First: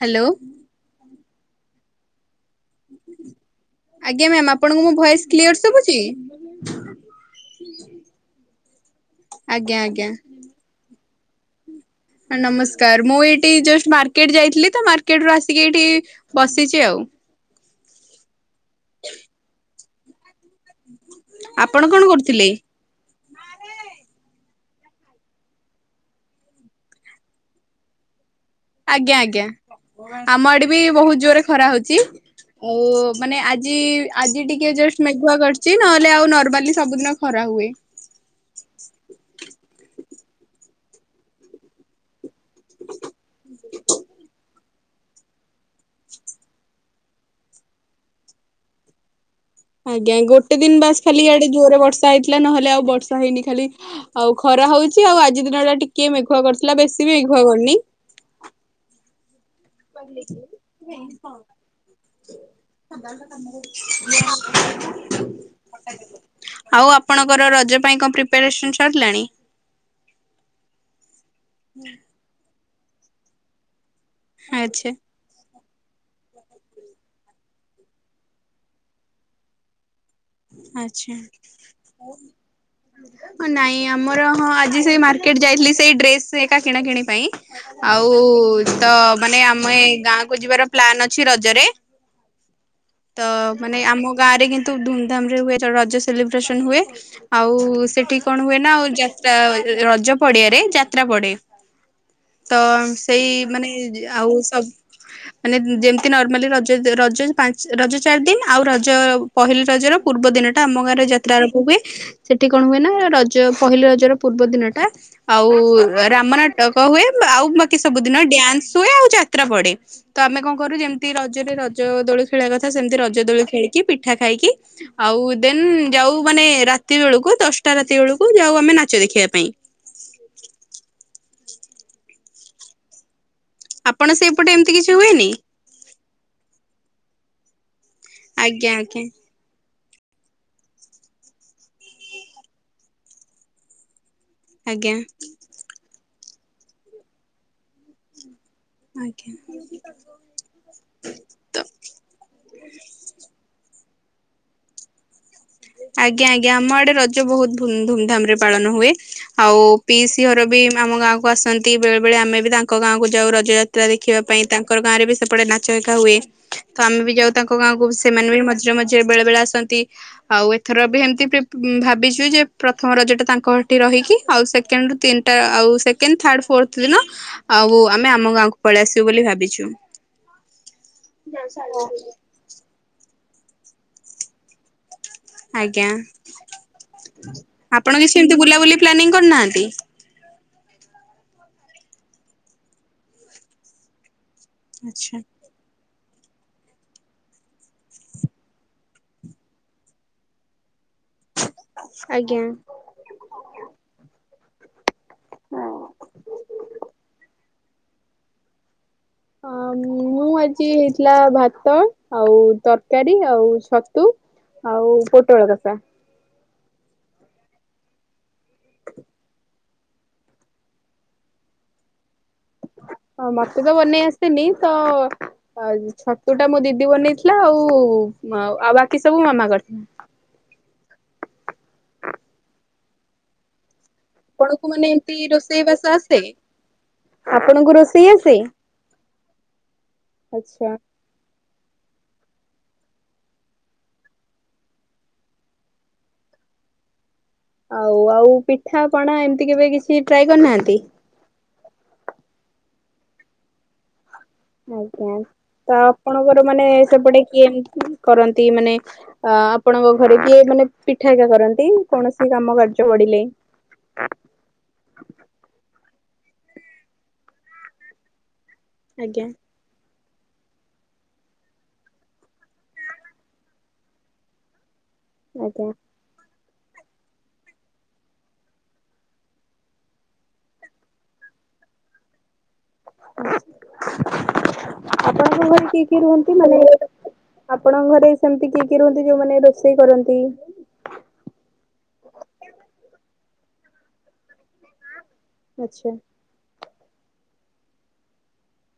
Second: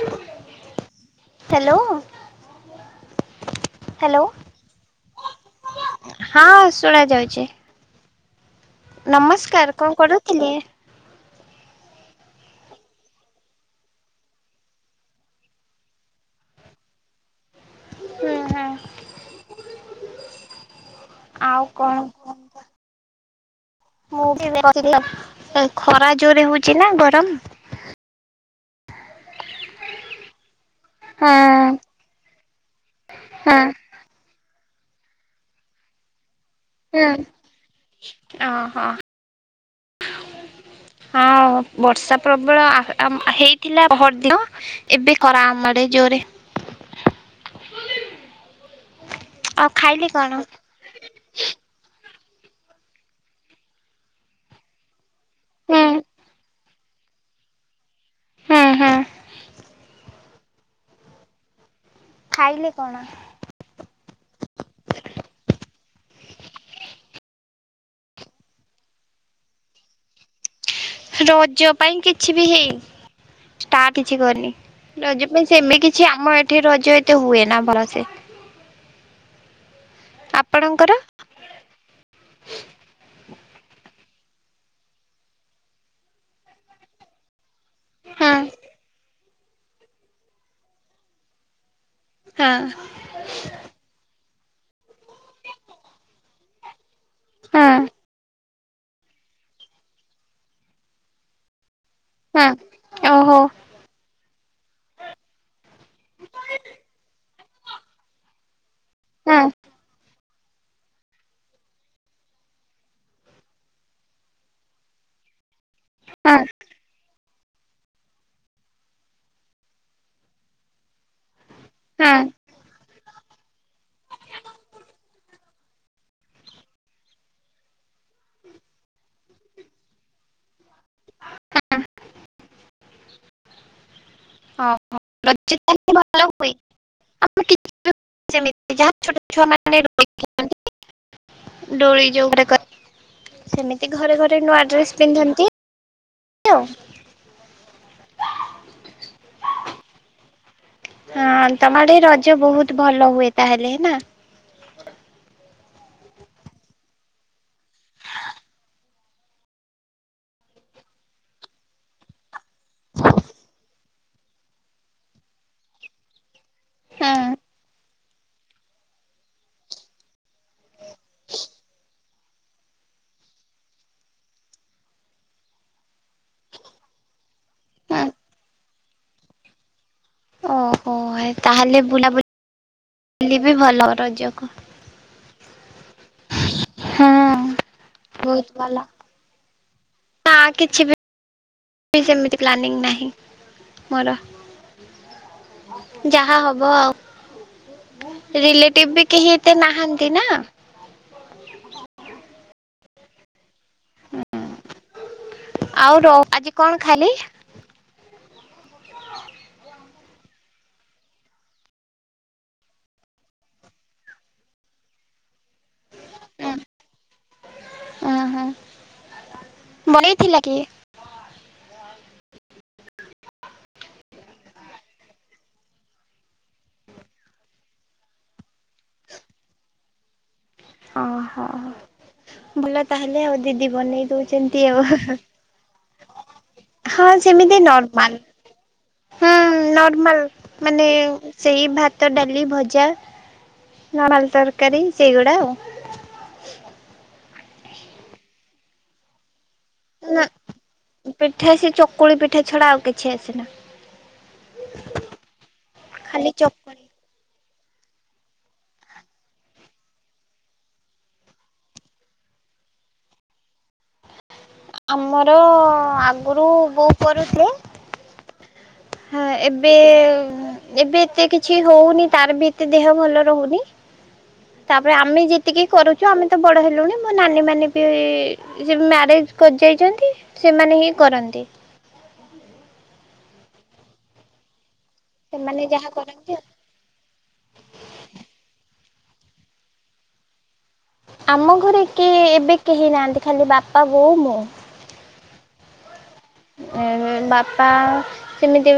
Hello. Hello. ଆଜ୍ଞା ma'am ଆପଣଙ୍କୁ ମୋ ଭଏସ କ୍ଲିୟର ସୁଭୁଚି? ହଁ, ଶୁଣା ଯାଉଚି ନମସ୍କାର ଆଜ୍ଞା କଣ ଆଜ୍ଞା କରୁଥିଲେ? ନମସ୍କାର ମୁଁ ଏଇଠି ଜଷ୍ଟ ମାର୍କେଟ ଯାଇଥିଲି ତ ମାର୍କେଟ ରୁ ଆସିକି ଏଇଠି ବସିଚି ଆଉ। ହୁଁ ହୁଁ। ଆଉ ଆପଣ କଣ କୁହ? କରୁଥିଲେ? ମୁଁ ବି ବସି, ଏଇ ଖରା ଜୋରରେ ହଉଚି ନା ଗରମ? ଆଜ୍ଞା। ଆଜ୍ଞା। ଆମ ଆଡେ ବି ବହୁତ ଜୋରେ ଖରା ହଁ ହଉଚି। ଆଉ ମାନେ ହଁ। ଆଜି ଆଜି ଟିକେ ଜଷ୍ଟ ମେଘୁଆ କରିଚି ନହେଲେ ଆଉ ନର୍ମାଲି ହୁଁ ସବୁଦିନ ଖରା ହୁଏ। ଓହୋ। ହଁ, ବର୍ଷା ପ୍ରବଳ ଆ ଆ ହେଇଥିଲା ପହରଦିନ। ଏବେ ଖରା ଆମ ଆଡ଼େ ଜୋରେ। ଆଉ ଖାଇଲେ ଆଜ୍ଞା। କଣ? ଗୋଟେ ଦିନ ବାସ ଖାଲି ଇଆଡେ ଜୋରରେ ବର୍ଷା ହେଇଥିଲା ନହେଲେ ଆଉ ବର୍ଷା ହେଇନି। ଖାଲି ଆଉ ଖରା ହଉଚି, ଆଉ ଆଜି ଦିନ ଟା ହୁଁ ଟିକେ ମେଘୁଆ କରିଥିଲା ବେଶୀ ବି ମେଘୁଆ କରିନି। ହଁ ହଁ। ଖାଇଲେ [unintelligible] କଣ? [inaudible] ଆଉ ଆପଣଙ୍କର ରଜ ପାଇଁ କଣ ପ୍ରିପାରେସନ ସରିଲାଣି? ରଜ ପାଇଁ କିଛି ବି ହେଇ ଷ୍ଟାର୍ଟ କିଛି କରିନି ଆଚ୍ଛା ରଜ ପାଇଁ ସେମି କିଛି ଆମ ଏଠି ରଜ ଏତେ ହୁଏନା ଭଲସେ। ଆପଣଙ୍କର? ଆଚ୍ଛା। ହଁ, ନାଇଁ ଆମର ହଁ ଆଜି ସେଇ ମାର୍କେଟ ଯାଇଥିଲି ସେଇ ଡ୍ରେସ ଏକା କିଣା କିଣି ପାଇଁ। ଆଉ ହଁ ତ ମାନେ ଆମ ଏ ଗାଁ କୁ ଯିବାର ପ୍ଲାନ ଅଛି ରଜରେ। ତ ହଁ। ମାନେ ଆମ ଗାଁରେ କିନ୍ତୁ ଧୁମଧାମ ରେ ହୁଏ ରଜ ସେଲିବ୍ରେସନ ହୁଏ। ଆଉ ହଁ ସେଠି କଣ ହୁଏ ନା, ଆଉ ଯାତ୍ରା ରଜ ପଡିଆରେ ଯାତ୍ରା ପଡେ। ହଁ ତ ସେଇ ଓହୋ ମାନେ ଆଉ ସବ ମାନେ ଯେମିତି ନର୍ମାଲି ରଜ ରଜ ପା ରଜ ଚାରି ଦିନ ଆଉ ରଜ ଞ୍ଚ ହଁ ପହିଲି ରଜର ପୂର୍ବ ଦିନ ଟା ଆମ ଗାଁରେ ଯାତ୍ରା ଆରମ୍ଭ ହୁଏ। ସେଠି କଣ ହୁଏ ନା ରଜ ପହିଲି ରଜର ପୂର୍ବ ଦିନଟା ଆଉ ରାମ ହଁ ନାଟକ ହୁଏ। ଆଉ ବାକି ସବୁଦିନ ଡ୍ୟାନ୍ସ ହୁଏ ଆଉ ଯାତ୍ରା ପଡେ ତ ଆମେ କଣ କରୁ ଯେ ତି ରଜରେ ରଜ ହଁ ଦୋଳି ଖେଳିବା କଥା ସେମିତି ରଜ ଦୋଳି ଖେଳିକି ପିଠା ଖାଇକି ଆଉ ଦେନ୍ ଯୋଉ ମାନେ ରାତି ବେଳକୁ ଦଶଟା ରାତି ବେଳକୁ ଯାଉ ଆମେ ନାଚ ଦେଖିବା ପାଇଁ। ହଁ ଆପଣ ସେଈ ଓ ହୋ [unintelligible] [unintelligible] ଆଜ୍ଞା ଆଜ୍ଞା ଦୋଳି ଯଉ ଗୁଡ଼ାକ ସେମିତି ଘରେ ଘରେ ନୂଆ ଡ୍ରେସ୍ ଆଜ୍ଞା ପିନ୍ଧନ୍ତି, ଆଉ। ଆଜ୍ଞା। ହଁ ତ ତମ ଆଡ଼େ ରଜ ବୋହୁତ୍ ଭଲ ହୁଏ ତାହେଲେ ନା? ଆଜ୍ଞା ଆଜ୍ଞା। ଆମ ଆଡେ ରଜ ବହୁତ ଧୁମ୍ ଧାମ୍ ରେ ପାଳନ ହୁଏ। ଆଉ ପିଇସି ଘର ବି ଆମ ଗାଁ କୁ ଆସନ୍ତି ବେଳେ ବେଳେ ଆମେ ବି ତାଙ୍କ ତାଙ୍କ ଗାଁ କୁ ଯାଉ ରଜଯାତ୍ରା ଦେଖିବା ପାଇଁ ତାଙ୍କର ଗାଁରେ ବି ସେପଟେ ନାଚ ଏକା ହୁଏ। ତ ଆମେ ବି ହଁ ଯାଉ ତାଙ୍କ ଗାଁକୁ ସେମାନେ ବି ମଝିରେ ମଝିରେ, ବେଳେ ବେଳେ ଆସନ୍ତି ଆଉ ଏ ଥର ବି ହେମିତି ପ୍ରିପ୍ ଭାବିଛୁ ଯେ ପ୍ରଥମ ରଜଟା ତାଙ୍କ ହେଠି ରହିକି, ଆଉ ସେକଣ୍ଡ ର ତିନିଟା ଆଉ ସେକଣ୍ଡ ଥାର୍ଡ ଫୋର୍ଥ ଦିନ ଆଉ ହଁ ଆମେ ଆମ ଗାଁକୁ ପଳେଇ ଆସିବୁ ବୋଲି ଭାବିଛୁ। ଓହୋ ତାହେଲେ ବୁଲାବୁଲି ବି ଭଲ ରଜକୁ। ଆଜ୍ଞା। ହଁ ଆପଣ କିଛି ସେମତି ବହୁତ ବୁଲାବୁଲି ପ୍ଲାନିଂ କରିନାହାନ୍ତି? ହ କିଛି ବି ସେମିତି ପ୍ଲାନିଂ ନାହିଁ ମୋର ଆଚ୍ଛା। ଯାହା ହବ ଆ ରିଲେଟିବ୍ ବି କେହି ଏତେ ନାହାନ୍ତି ନା ଆଜ୍ଞା। ଆଉ ର ଆଜି କଣ ଖାଲି? ହ ମୁଁ। ମୁଁ ଆଜି ହେଇଥିଲା ଭାତ ଆଉ ତରକାରୀ ଆଉ ଛତୁ ଆଉ ପୋଟଳ କସା ଉଁ, ଉଁ ହୁଁ। ବନେଇଥିଲା କିଏ? ହଁ ମତେ ତ ବନେଇ ଆସେନି ତ ଆଉ ଛତୁ ଟା ମୋ ଦିଦି ବନେଇଥିଲା ଆଉ। ଆଉ ବାକି ସବୁ ମାମା କରିଥିଲା। ଓହୋ। ଭଲ ତାହେଲେ ଆଉ ଦିଦି ବନେଇ ଦଉ ଆପଣ ଙ୍କୁ ମାନେ ଏମତି ରୋଷେଇ ବାସ ଆସେ? ହଁ ସେମିତି ଆପଣଙ୍କୁ ରୋଷେଇ ନର୍ମାଲ ଆସେ ହୁଁ ନର୍ମାଲ ଆଚ୍ଛା ମାନେ ସେଇ ଭାତ ଡାଲି ଭଜା, ନର୍ମାଲ ତରକାରୀ ସେଇଗୁଡ଼ା ଆଉ ଆଉ ଆଉ ପିଠା ପଣା ଏମିତି କେବେ କିଛି ନା ଟ୍ରାଏ କରିନାହାନ୍ତି? ପିଠା ସେ ଚକୁଳି ପିଠା ଛଡା ଆଉ କିଛି ଆସେନା। ଆଜ୍ଞା। ତ ଖାଲି ଆପଣଙ୍କର ମାନେ ଚକୁଳି। ସେପଟେ କିଏ କରନ୍ତି ମାନେ ଅ ଆପଣଙ୍କ ଘରେ କିଏ ମାନେ ପିଠାକା କରନ୍ତି କୌଣସି କାମ କାର୍ଯ୍ୟ ବଡିଲେ? ଆମର ଆଗରୁ ବୋଉ କରୁଥିଲେ ହଁ ଆଜ୍ଞା। ଏବେ, ଏବେ ଏତେ କିଛି ହଉନି, ତାର ବି ଏତେ ଦେହ ଭଲ ରହୁନି। ତାପରେ ଆମେ ଯେତିକି ଆଜ୍ଞା କରୁଛୁ, ଆମେ ତ ବଡ ହେଲୁଣି। ମୋ ନାନୀ ମାନେ ବି ସେ ମ୍ୟାରେଜ କରି ଯାଇଛନ୍ତି ସେମାନେ ହିଁ କରନ୍ତି। ଆପଣଙ୍କ ସେମାନେ ଘରେ କିଏ ଯାହା କି କରନ୍ତି ରୁହନ୍ତି? ମାନେ ଆପଣଙ୍କ ଘରେ ସେମିତି କିଏ କିଏ ରୁହନ୍ତି, ଯୋଉମାନେ ରୋଷେଇ କରନ୍ତି? ଆମ ଘରେ କିଏ ଏବେ କେହି ନାହାନ୍ତି, ଖାଲି ବାପା ବୋଉ ମୁଁ। ଆଚ୍ଛା। ଏ ବାପା ସେମିତି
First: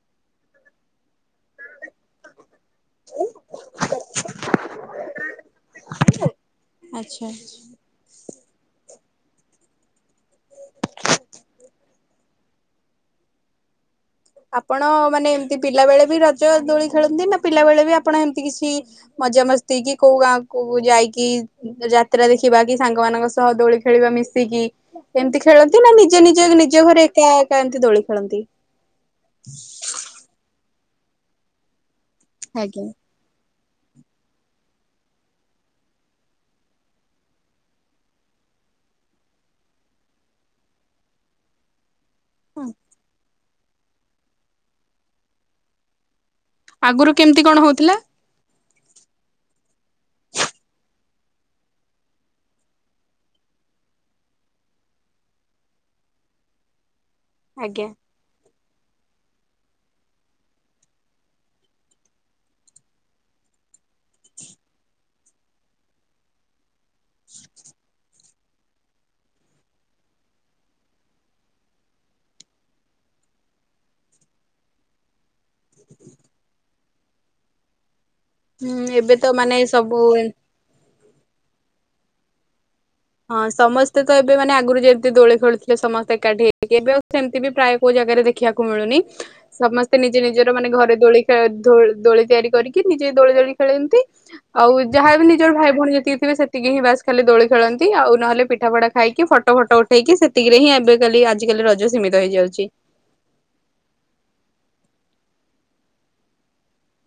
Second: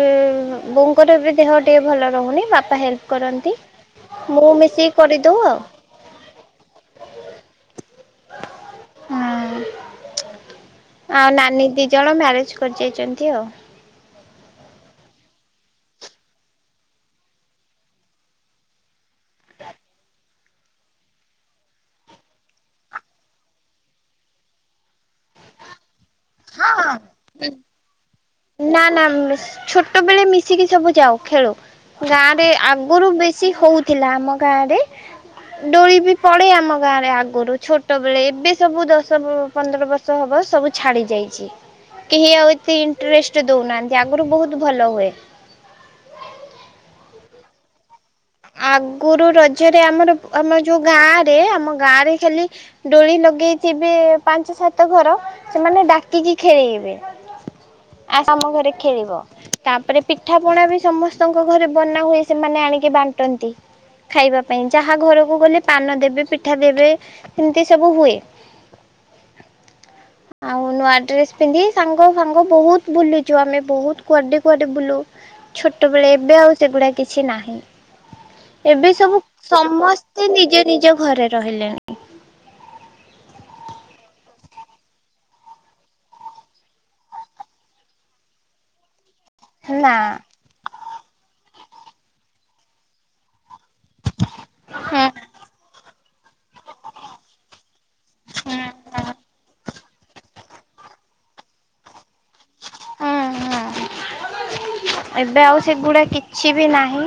ବୋଉଙ୍କର ବି ଦେହ ଟିକେ ଭଲ ରହୁନି ବାପା ହେଲ୍ପେ କରନ୍ତି। ମୁଁ ମିଶିକି କରିଦଉ ଆଉ। ଆଛା ଆଛା। ହଁ ଆଉ ନାନୀ ଦି ଜଣ ମ୍ୟାରେଜ କରି ଯାଇଛନ୍ତି ଆଉ। ଆପଣ ମାନେ ଏମିତି ପିଲା ବେଳେ ବି ରଜ ଦୋଳି ଖେଳନ୍ତି? ନା ପିଲା ବେଳେ ବି ଆପଣ ଏମିତି କିଛି ମଜା ମସ୍ତି କି କୋଉ ଗାଁ କୁ କଉ ଯାଇକି ଯାତ୍ରା ଦେଖିବା କି, ସାଙ୍ଗମାନଙ୍କ ସହ ଦୋଳି ଖେଳିବା ମିଶିକି ଏମିତି ଖେଳନ୍ତି, ନା ନିଜ ନିଜ ହଁ ନିଜଘରେ ଏକା ଏକା ଏମିତି ଦୋଳି ଖେଳନ୍ତି। ନା, ନା, ଅମ୍ ହ ଛୋଟ ବେଳେ ମିଶିକି ସବୁ ଯାଉ ଖେଳୁ, ଗାଁ ରେ ଆଜ୍ଞା ଆଗରୁ ବେଶୀ ହଉ ଥିଲା। ଆମ ଗାଁରେ ଡୋଳି ବି ପଡେ ଆମ ଗାଁ ରେ ଆଗରୁ ଛୋଟ ବେଳେ। ଏବେ ସବୁ ଦଶ ପନ୍ଦର ବର୍ଷ ଷ ହବ ସବୁ ଛାଡି ଯାଇଚି। କେହି ଆଉ ଏତେ ଇଣ୍ଟରେଷ୍ଟ ଦଉନାହାଁନ୍ତି। ଆଗରୁ ବହୁତ ଭଲ ହୁଏ। ଆଗରୁ କେମିତି କଣ ହଉଥିଲା? ଆଗରୁ, ରଜରେ ଆମର, ଆମର ଯୋଉ ଗାଁ ରେ ଆମ ଗାଁରେ ଖାଲି ଡୋଳି ଲଗେଇ ଥିବେ ପାଞ୍ଚ ସାତ ଘର। ସେମାନେ ଡାକିକି ଖେଳେଇବେ। ଆଜ୍ଞା। ଆସ ଆମ ଘରେ ଖେଳିବ। ତା'ପରେ ପିଠା ପଣା ବି ସମସ୍ତଙ୍କ ଘରେ ବନା ହୁଏ। ସେମାନେ ଆଣିକି ବାଣ୍ଟ ଟନ୍ତି। ଖାଇବା ପାଇଁ, ଯାହା ଘରକୁ ଗଲେ ପାନ ଦେବେ, ପିଠା ଦେବେ। ଏମିତି ସବୁ ହୁଏ। ଆଉ ନୂଆ ଡ୍ରେସ୍ ପିନ୍ଧି ସାଙ୍ଗ ଫାଙ୍ଗ ବହୁତ ବୁଲୁଚୁ, ଆମେ ବହୁତ କୁଆଡ଼େ କୁଆଡ଼େ ବୁଲୁ। ଛୋଟବେଳେ, ଏବେ ଆଉ ସେଗୁଡା କିଛି ନାହିଁ। ଏବେ, ହୁଁ ସବୁ ତ ମାନେ ସବୁ ଏ ସମସ୍ତେ ନିଜ ନିଜ ଘରେ ରହିଲେଣି। ହଁ ସମସ୍ତେ ତ ଏବେ ମାନେ ଆଗରୁ ଯେମିତି ଦୋଳି ଖେଳୁଥିଲେ, ସମସ୍ତେ ଏକାଠି ହେଇକି। ଏବେ ଆଉ ସେମିତି ବି ପ୍ରାୟ କୋଉ ଜାଗାରେ ଦେଖ୍ ଦେଖିଆକୁ ମିଳୁନି। ନା। ସମସ୍ତେ ନିଜେ ନିଜର ମାନେ ଘରେ ଦୋଳି ଖେ ଧୋ ଦୋଳି ତିଆରି କରିକି, ନିଜେ ଦୋଳି ଦୋଳି ଖେଳନ୍ତି। ଆଉ, ହୁଁ ଯାହା ବି ହୁଁ ନିଜର ଭାଇ ଭଉଣି ଯେତିକିଥିବେ, ସେତିକି ହିଁ ବାସ୍ ଖାଲି ଦୋଳି ଖେଳନ୍ତି ଆଉ ନହେଲେ ପିଠା ପଢା ଖାଇକି ହୁଁ ଫଟୋ ଫଟୋ ଉଠେଇକି ସେତିକିରେ ହିଁ, ଏବେ କାଲି ଆଜିିକାଲି ରଜ ସୀମିତ ହେଇଯାଉଛି। ଉଁ, ହୁଁ। ଏବେ ଆଉ ସେଗୁଡା କିଛି ବି ନାହିଁ।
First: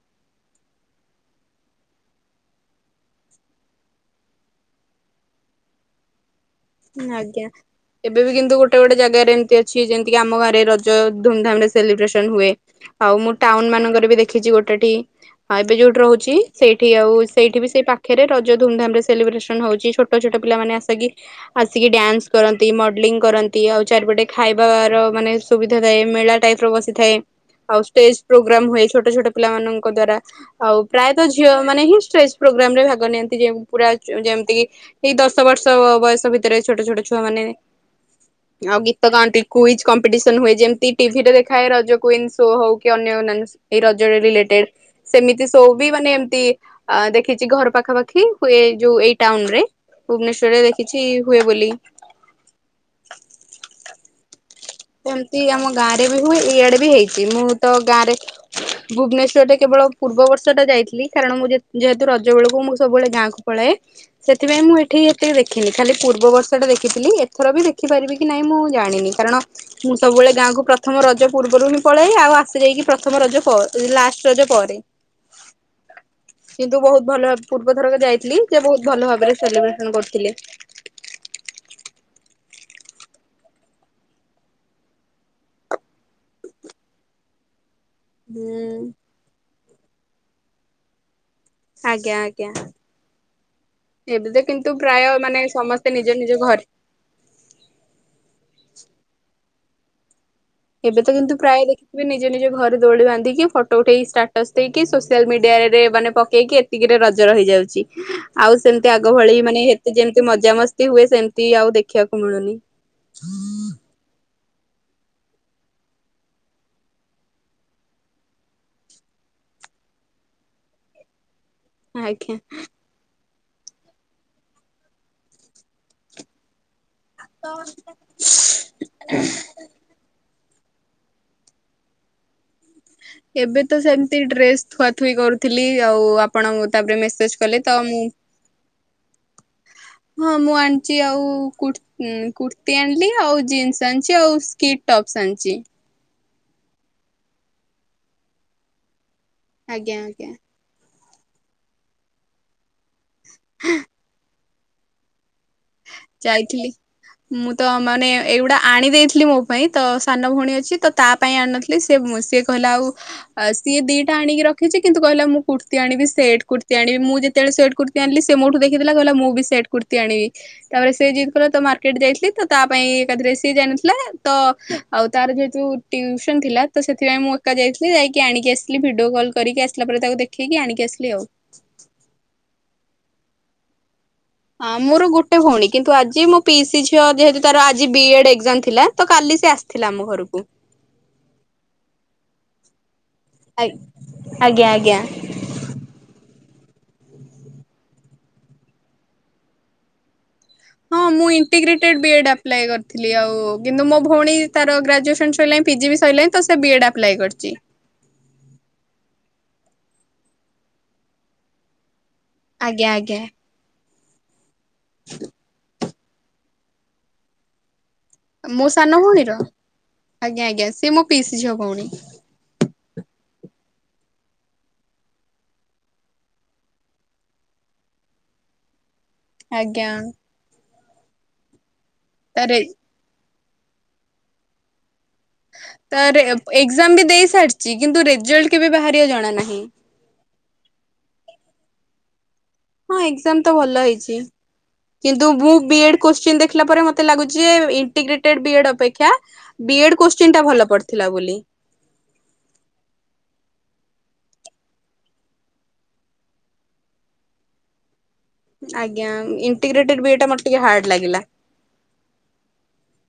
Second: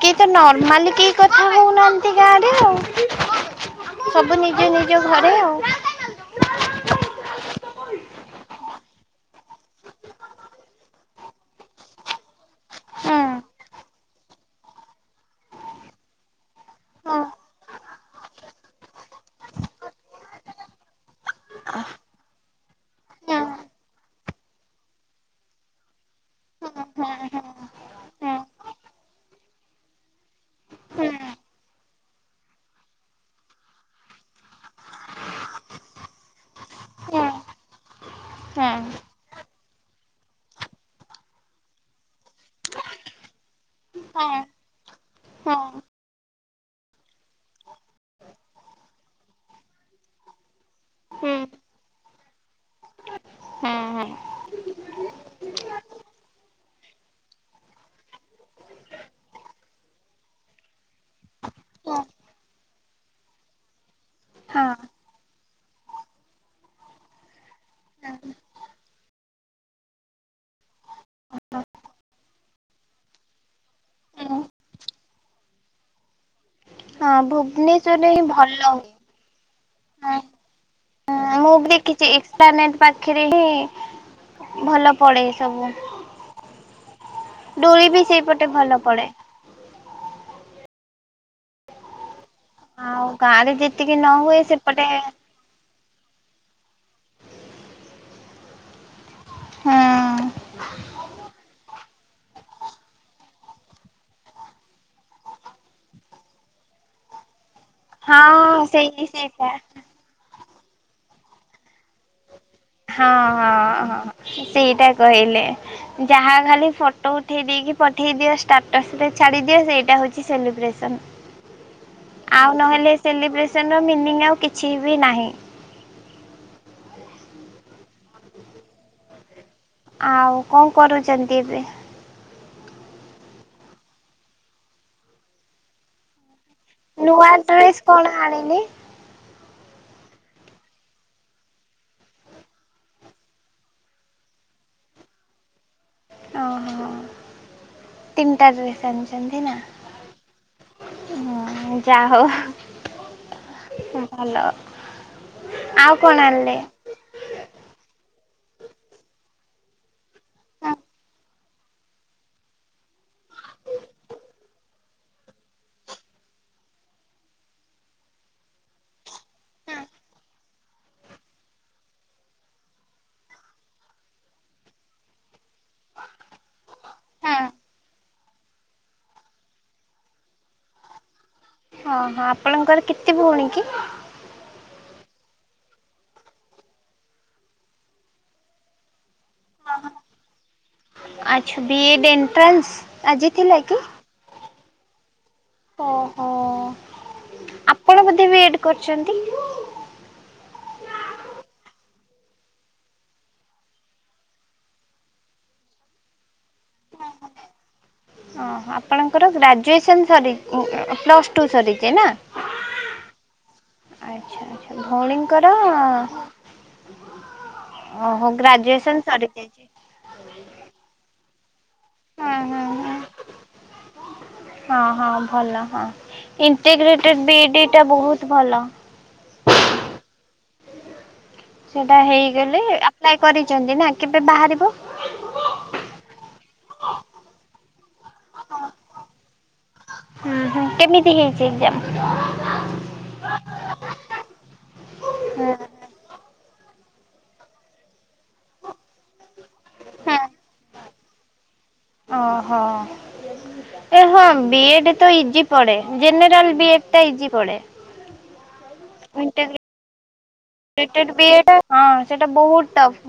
କେଇ ତ ନର୍ମାଲି କେହି କଥା ହଉନାହାଁନ୍ତି, ଗାଁରେ ଆଉ। ସବୁ ନିଜ ନିଜ ଘରେ ଆଉ। ଆଜ୍ଞା। ଏବେ ବି କିନ୍ତୁ ଗୋଟେ ଗୋଟେ ଜାଗାରେ ଏମିତି ଅଛି, ଯେମିତି କି ଆମ ଘରେ ରଜ ଧୁମଧାମ ରେ ସେଲିବ୍ରେସନ୍ ହୁଏ। ଆଉ, ହୁଁ ମୁଁ ଟାଉନ୍ ମାନଙ୍କରେ ବି ଦେଖିଛି ଗୋଟେଠି, ହ ଏବେ ଯୋଉଠି ରହୁଛି ସେଇଠି ଆଉ, ହୁଁ ସେଇଠି ବି ସେଇ ପାଖରେ ରଜ ଧୁମ୍ ଧାମ୍ ରେ ସେଲିବ୍ରେସନ୍ ହଉଛି। ଛୋଟ ଛୋଟ ପିଲାମାନେ ଆସିକି ଆସିକି ଡ୍ୟାନ୍ସ କରନ୍ତି, ମଡେଲିଂ ହୁଁ କରନ୍ତି, ଆଉ ଚାରିପଟେ ଖାଇବାର ମାନେ ସୁବିଧା ଥାଏ। ମେଳା ଟାଇପ୍ ର ହୁଁ ହୁଁ ହୁଁ ହୁଁ ହୁଁ ହୁଁ ହୁଁ ବସିଥାଏ। ଆଉ ଷ୍ଟେଜ୍ ପ୍ରୋଗ୍ରାମ୍ ହୁଏ ଛୋଟ ଛୋଟ ପିଲାମାନଙ୍କ ଦ୍ଵାରା। ଆଉ, ହୁଁ ପ୍ରାୟତଃ ଝିଅ ମାନେ ହିଁ ଷ୍ଟେଜ୍ ପ୍ରୋଗ୍ରାମ୍ ରେ ଭାଗ ନିଅନ୍ତି ପୁରା ଯେମିତି କି ଏଇ ଦଶ ବର୍ଷ ବୟସ ଭିତରେ, ଛୋଟ ଛୋଟ ଛୁଆ ମାନେ ହ [inaudible] ଆଉ ଗୀତ ଗାନ୍ତି। କୁଇଜ୍ କମ୍ପିଟିସନ୍ ହୁଏ। ଯେମିତି ଟିଭିରେ ଦେଖାଏ ରଜ କୁଇନ ଶୋ ହଉ, କି ଅନ୍ୟ ଅନ୍ୟାନ ଶୋ ଏଇ ରଜରେ ରିଲେଟେଡ୍ ସେମିତି ଶୋ ବି ମାନେ, ଏମତି ଦେଖିଛି ଘର ପାଖାପାଖି। ଯୋଉ ଏଇ ଟାଉନ୍ ରେ। ଭୁବନେଶ୍ଵରରେ ଦେଖିଛି ହୁଁ ହୁଏ ବୋଲି। ହୁଁ, ହୁଁ। ଏମିତି ଆମ ଗାଁରେ ବି ହୁଏ। ଇଆଡେ ବି ହେଇଛି। ମୁଁ ତ ଗାଁ ରେ ଭୁବନେଶ୍ୱରରେ କେବଳ ପୂର୍ବ ବର୍ଷଟା ଯାଇଥିଲି। କାରଣ ମୁଁ ଯେ-ଯେହେତୁ ରଜ ବେଳକୁ, ମୁଁ ସବୁବେଳେ ଗାଁକୁ ପଳାଏ। ସେଥିପାଇଁ ମୁଁ ହଁ ଏଠି ଏତେ ଦେଖ୍ ଖିନି। ଖାଲି ପୂର୍ବବର୍ଷଟା ଦେଖିଥିଲି। ଏଥର ବି ଦେଖିପାରିବି କି ନାହିଁ, ମୁଁ ଜାଣିନି? କାରଣ ମୁଁ ସବୁବେଳେ ଗାଁକୁ ପ୍ରଥମ ରଜ ପୂର୍ବରୁ ହିଁ ପଳାଏ। ଆଉ, ଆସେ ଯାଇକି ପ୍ରଥମ ରଜ ପ ଲାଷ୍ଟ ରଜ ପରେ। ହ [inaudible] କିନ୍ତୁ, ବହୁତ ଭଲ ପୂର୍ବଥରକ ଯାଇଥିଲି। ଭଲ ସେ ବହୁତ ହୁଏ। ଭଲ ଭାବରେ ସେଲିବ୍ରେସନ୍ କରିଥିଲେ। ହଁ ମୁଁ ବି ଦେଖିଚି ଏକ୍ସପ୍ଲାନେଟ୍ ପାଖରେ ହିଁ ଭଲ ପଡେ ସବୁ। ଡୋଳି ବି ସେଇ ପଟେ ଭଲ ହୁଁ ପଡେ। ଆଜ୍ଞା, ଆଜ୍ଞା ଆଉ ଗାଁରେ ଯେତିକି ନ ଏବେ ହୁଏ ତ କିନ୍ତୁ ସେପଟେ ପ୍ରାୟ ମାନେ ସମସ୍ ତେ ନିଜ ନିଜ ଘରେ ହଁ। ଏବେ ତ କିନ୍ତୁ ପ୍ରାୟ ଦେଖିଥିବେ ନିଜ ନିଜ ଘରୁ ଦୋଳି ବାନ୍ଧିକି ଫଟୋ ଉଠେଇ ଷ୍ଟାଟସ୍ ଦେଇକି। ସୋସିଆଲ୍ ମିଡିଆରେ ମାନେ ପକେଇକି ଏତିକିରେ ରଜର ହେଇଯାଉଛି। ହଁ ଆଉ ସେମିତି ସେଇ ଆଗ ଭଳି ସେଇଟା ମାନେ ହେ କି ଯେମତି ମଜାମସ୍ତି ହୁଏ ସେମତି ଆଉ ଦେଖିବାକୁ ମିଳୁନି। ହଁ, ହଁ, ହଁ ସେଇଟା କହିଲେ। ଯାହା ଖାଲି ଫଟୋ ଉଠେଇ ଦେଇକି ପଠେଇ ଦିଅ। ଷ୍ଟାଟସ୍ ରେ ଛାଡିଦିଅ ସେଇଟା ହଉ ସେ ସେଲିବ୍ରେସନ୍। ଆଜ୍ଞା। ଆଉ ନହେଲେ ସେଲିବ୍ରେସନ୍ ର ମିନିଙ୍ଗ ଆଉ କିଛି ବି ନାହିଁ। ତ [inaudible] ଆଉ କଣ କରୁଚନ୍ତି ଏବେ? ଏବେ ତ ସେମତି ଡ୍ରେସ୍ ଥୁଆଥୁଇ କରୁଥିଲି, ଆଉ ଆପଣଙ୍କ ନୂଆ ଡ୍ରେସ୍ କଣ ଆଣିଲେ? ହଁ ମୁଁ ଆଣିଚି ଆଉ କୁର୍ ହୁଁ, କୁର୍ତ୍ତି ଆଣିଲି ଆଉ ଜିନ୍ସ ଆଣିଛି ଆଉ ସ୍କିଟ ଟପସ୍ ଆଣିଚି। ଓହୋ! ତିନଟା ଡ୍ରେସ୍ ଆଣିଛନ୍ତି ନା? ଆଜ୍ଞା, ଆଜ୍ଞା। ହଁ ଯା ହଉ ହଁ ଭଲ। ଆଉ କଣ ଆଣିଲେ? ଯାଇଥିଲି। ମୁଁ ତ ମାନେ ଏଇଗୁଡ଼ା ଆଣି ଦେଇଥିଲି ମୋ ପାଇଁ। ତ ସାନ ଭଉଣୀ ଅଛି ତ ତା ପାଇଁ ଆଣିନଥିଲି। ସିଏ ଉଁ, ସିଏ କହିଲା ଆଉ ଆ, ସିଏ ଦିଟା ଆଣିକି ରଖିଛି କିନ୍ତୁ କହିଲା ମୁଁ କୁର୍ତ୍ତି ଆଣିବି ସେଟ୍ କୁର୍ତ୍ତି ଆଣିବି। ମୁଁ ଯେତେବେଳେ ସେଟ୍ କୁର୍ ତି ଆଣିଲି ସେ ମୋଠୁ ଦେଖିଦେଲା କହିଲା ମୁଁ ବି ସେଟ୍ କୁର୍ତ୍ତି ଆଣିବି। ତାପରେ ସେ ଜିଦ୍ କଲା ତ ମାର୍କେଟ୍ ଯାଇଥିଲି ତ ତା ପାଇଁ ଏକାଥରେ ସିଏ ଯାଇନଥିଲା ତ ଆଉ ତାର ଯେହେତୁ ଟିଉସନ୍ ଥିଲା ତ। ସେଥିପାଇଁ ମୁଁ ହଁ ଏକା ଯାଇଥିଲି ଯାଇକି ଆଣିକି ଆସିଲି। ଭିଡିଓ କଲ୍ କରିକି ଆସିଲା ପରେ ତାକୁ ଦେ ଖିକି ଆଣିକି ଆସିଲି ଆଉ। ଓହୋ, ଆପଣଙ୍କର କେତେ ଭଉଣୀ କି? ହଁ ମୋର ଗୋଟେ ଭଉଣୀ। କିନ୍ତୁ ଆଜି ମୋ ପିଇସି ଝିଅ ଯେହେତୁ ତାର ଆଜି ବି ଏଡ ଏକ୍ଜାମ୍ ଥିଲା ତ କାଲି ସିଏ ଆସ ଥିଲା ଆମ ଘରକୁ। ଆଚ୍ଛା, ବି ଏଡ୍ ଏଣ୍ଟ୍ରାନ୍ସ, ଆଜି ଥିଲା ଆଇ କି? ଆଜ୍ଞା, ଆଜ୍ଞା। ଓହୋ! ଆପଣ ବୋଧେ ବି ଏଡ୍ କରିଛନ୍ତି? ହଁ। ମୁଁ ଇଣ୍ଟିଗ୍ରେଟେଡ୍ ବି ଏଡ୍ ଆପ୍ଲାଏ କରିଥିଲି ଆଉ। କିନ୍ତୁ ମୋ ଭଉଣୀ ତାର ଗ୍ରାଜୁଏସନ୍ ସଇଲାଣି ପିଜି ବି ସଇଲାଣି। ତ ସେ ବି ଏଡ୍ ଆପ୍ଲାଏ କରିଚି। ଓହୋ! ଆପଣଙ୍କର ଗ୍ରାଜୁଏସନ୍ ସରି ଉଁ, ଉଁ, ହୁଁ, ପ୍ଲସ୍ ଟୁ ସରିଚି ନା? ଆଜ୍ଞା, ଆଜ୍ଞା। ଆଚ୍ଛା, ଆଚ୍ଛା, ଭଉଣୀଙ୍କର? ଓହୋ, ମୋ ସାନ ଗ୍ରାଜୁଏସନ୍ ଭଉଣୀର ସରିଯାଇଛି। ଆଜ୍ଞା, ଆଜ୍ଞା ସିଏ ମୋ ପିଇସି ଝିଅ ଭଉଣୀ। ହଁ, ହଁ, ହଁ। ହଁ, ହଁ ଭଲ ହଁ ଇଣ୍ଟିଗ୍ରେଟେଡ୍ ବି ଇଡି ଟା ବହୁତ ଭଲ। ଆଜ୍ଞା। ସେଇଟା ତାରେ ହେଇଗଲେ, ଆପ୍ଲାଏ କରିଚନ୍ତି ନା କେବେ ବାହାରିବ? ତାର ଏ ଏକ୍ଜାମ୍ ବି ଦେଇ ସାରିଚି। କିନ୍ତୁ ରେଜଲ୍ଟ କେବେ ବାହାରିବ ଜଣା ନାହିଁ। ଉଁ, ହୋ କେମିତି ହେଇଛି ଏକ୍ଜାମ୍? ହଁ ଏଜାମ ତ ଭଲ ହେଇଛି କିନ୍ତୁ ବୁ ବି ଏଡ କୋଶ୍ଚିନ ଦେଖିଲା ପରେ ମତେ ଲାଗୁଛି ଯେ ଇଣ୍ଟିଗ୍ରେଟେଡ ବି ଏଡ୍ ଅପେକ୍ଷା ବି ଏଡ କୋ୍ଶ୍ଚିନ୍ ଟା ଭଲ ପଡ଼ିଥିଲା ବୋଲି। ଅହୋ। ଏ ହଁ ବି ଏଡ ତ ଇଜିି ପଡ଼େ ଜେନୋରାଲ ବି ଏଡ ଟା ଇଜିି ପଡ଼େ। ଆଜ୍ଞା ଇଣ୍ଟିଗ୍ରେଟେଡ ବି ଏଡ୍ ଟା ମତେ ଟିକେ ହାର୍ଡ ଗ୍ରେଟେଡ ଲାଗିଲା। ବି ଏଡ୍ ହଁ ସେଟା ବହୁତ୍ ଟପ୍।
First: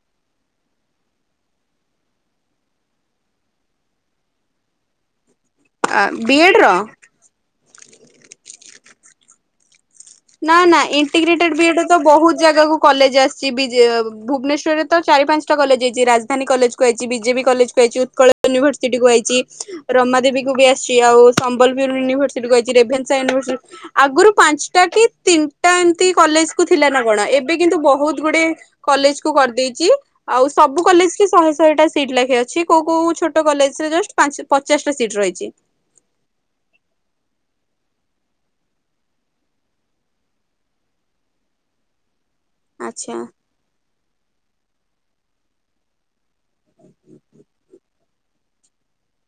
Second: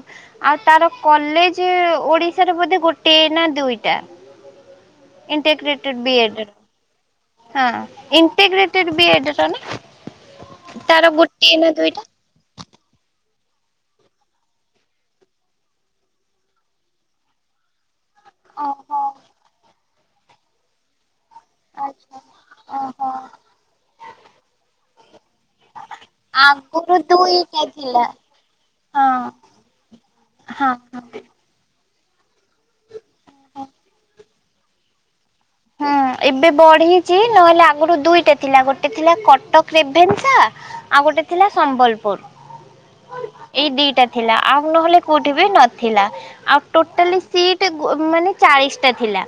ଆଉ ତାର କଲେଜେ ଓଡିଶାରେ ବୋଧେ ଗୋଟିଏ ନା ଦୁଇଟା। ଇଣ୍ଟେଗ୍ରେଟେଡ ବି ଏଡ ର। ହଁ ଇଣ୍ଟିଗ୍ରେଟେଡ ବି ଏଡ ର ନା। ନା ନା ତାର ଇଣ୍ଟିଗ୍ରେଟେଡ ଗୋଟିଏ ବି ନା ଏଡ ତ ଦୁଇଟା ବହୁତ ଜାଗାକୁ କଲେଜ ଆସିଛି ବିଯେ ଭୁବନେଶ୍ୱରରେ ତ ଚାରି ପାଞ୍ଚଟା କଲେଜ ଆଇଛି ରାଜଧାନୀ କଲେଜକୁୁ ଆଇଛି ବିଜେପି କଲେଜକୁୁ ଆଇଛି। କଳ ୟୁନିଭରସିଟି ଓହୋ କୁ ଆଇଛି ରମା ଦେବୀ କୁ ବି ଆସିଛି ଆଉ ସମ୍ବଲପୁର ଆଚ୍ଛା। ୟୁନିଭର୍ସିଟି କୁ ଆଇଛି ଓହୋ ରେଭେନ୍ସା ୟୁନିଭର୍ସିଟି ଆଗରୁ ପାଞ୍ଚଟା କି ତିନିଟା ଏମତି କଲେଜ କୁ ଥିଲା ଆଗରୁ ନା କଣ ଏବେ ଦୁଇଟା କିନ୍ତୁ ଥିଲା ବହୁତ ଗୁଡେ ହଁ କଲେଜ କୁ କରିଦେଇଛି ଆଉ ହଁ। ସବୁ ହଁ। କଲେଜ କି ଶହେ ଶହେଟା ସିଟ୍ ଲେଖା ଅଛି କୋଉ କୋଉଁ ଛୋଟ କଲେଜରେ ଜଷ୍ଟ ପଚାଶଟା ସିଟ୍ ରହିଛି। ହୁଁ ଏବେ ବଢ଼େଇଛି ନହେଲେ ଆଗୁରୁ ଦୁଇଟା ଥିଲା ଗୋଟେ ଥିଲା କଟକ ରେଭେନ୍ସା ଆଉ ଗୋଟେ ଥିଲା ସମ୍ବଲପୁର। ଆଚ୍ଛା। ଏଇ ଦିଇଟା ଥିଲା ଆଉ ନହେଲେ କୋଉଁଠି ବି ନଥିଲା ଆଉ ଟୋଟାଲି ସିଟି ଗୋ ମାନେ ଚାଳିଶ ଟା ଥିଲା।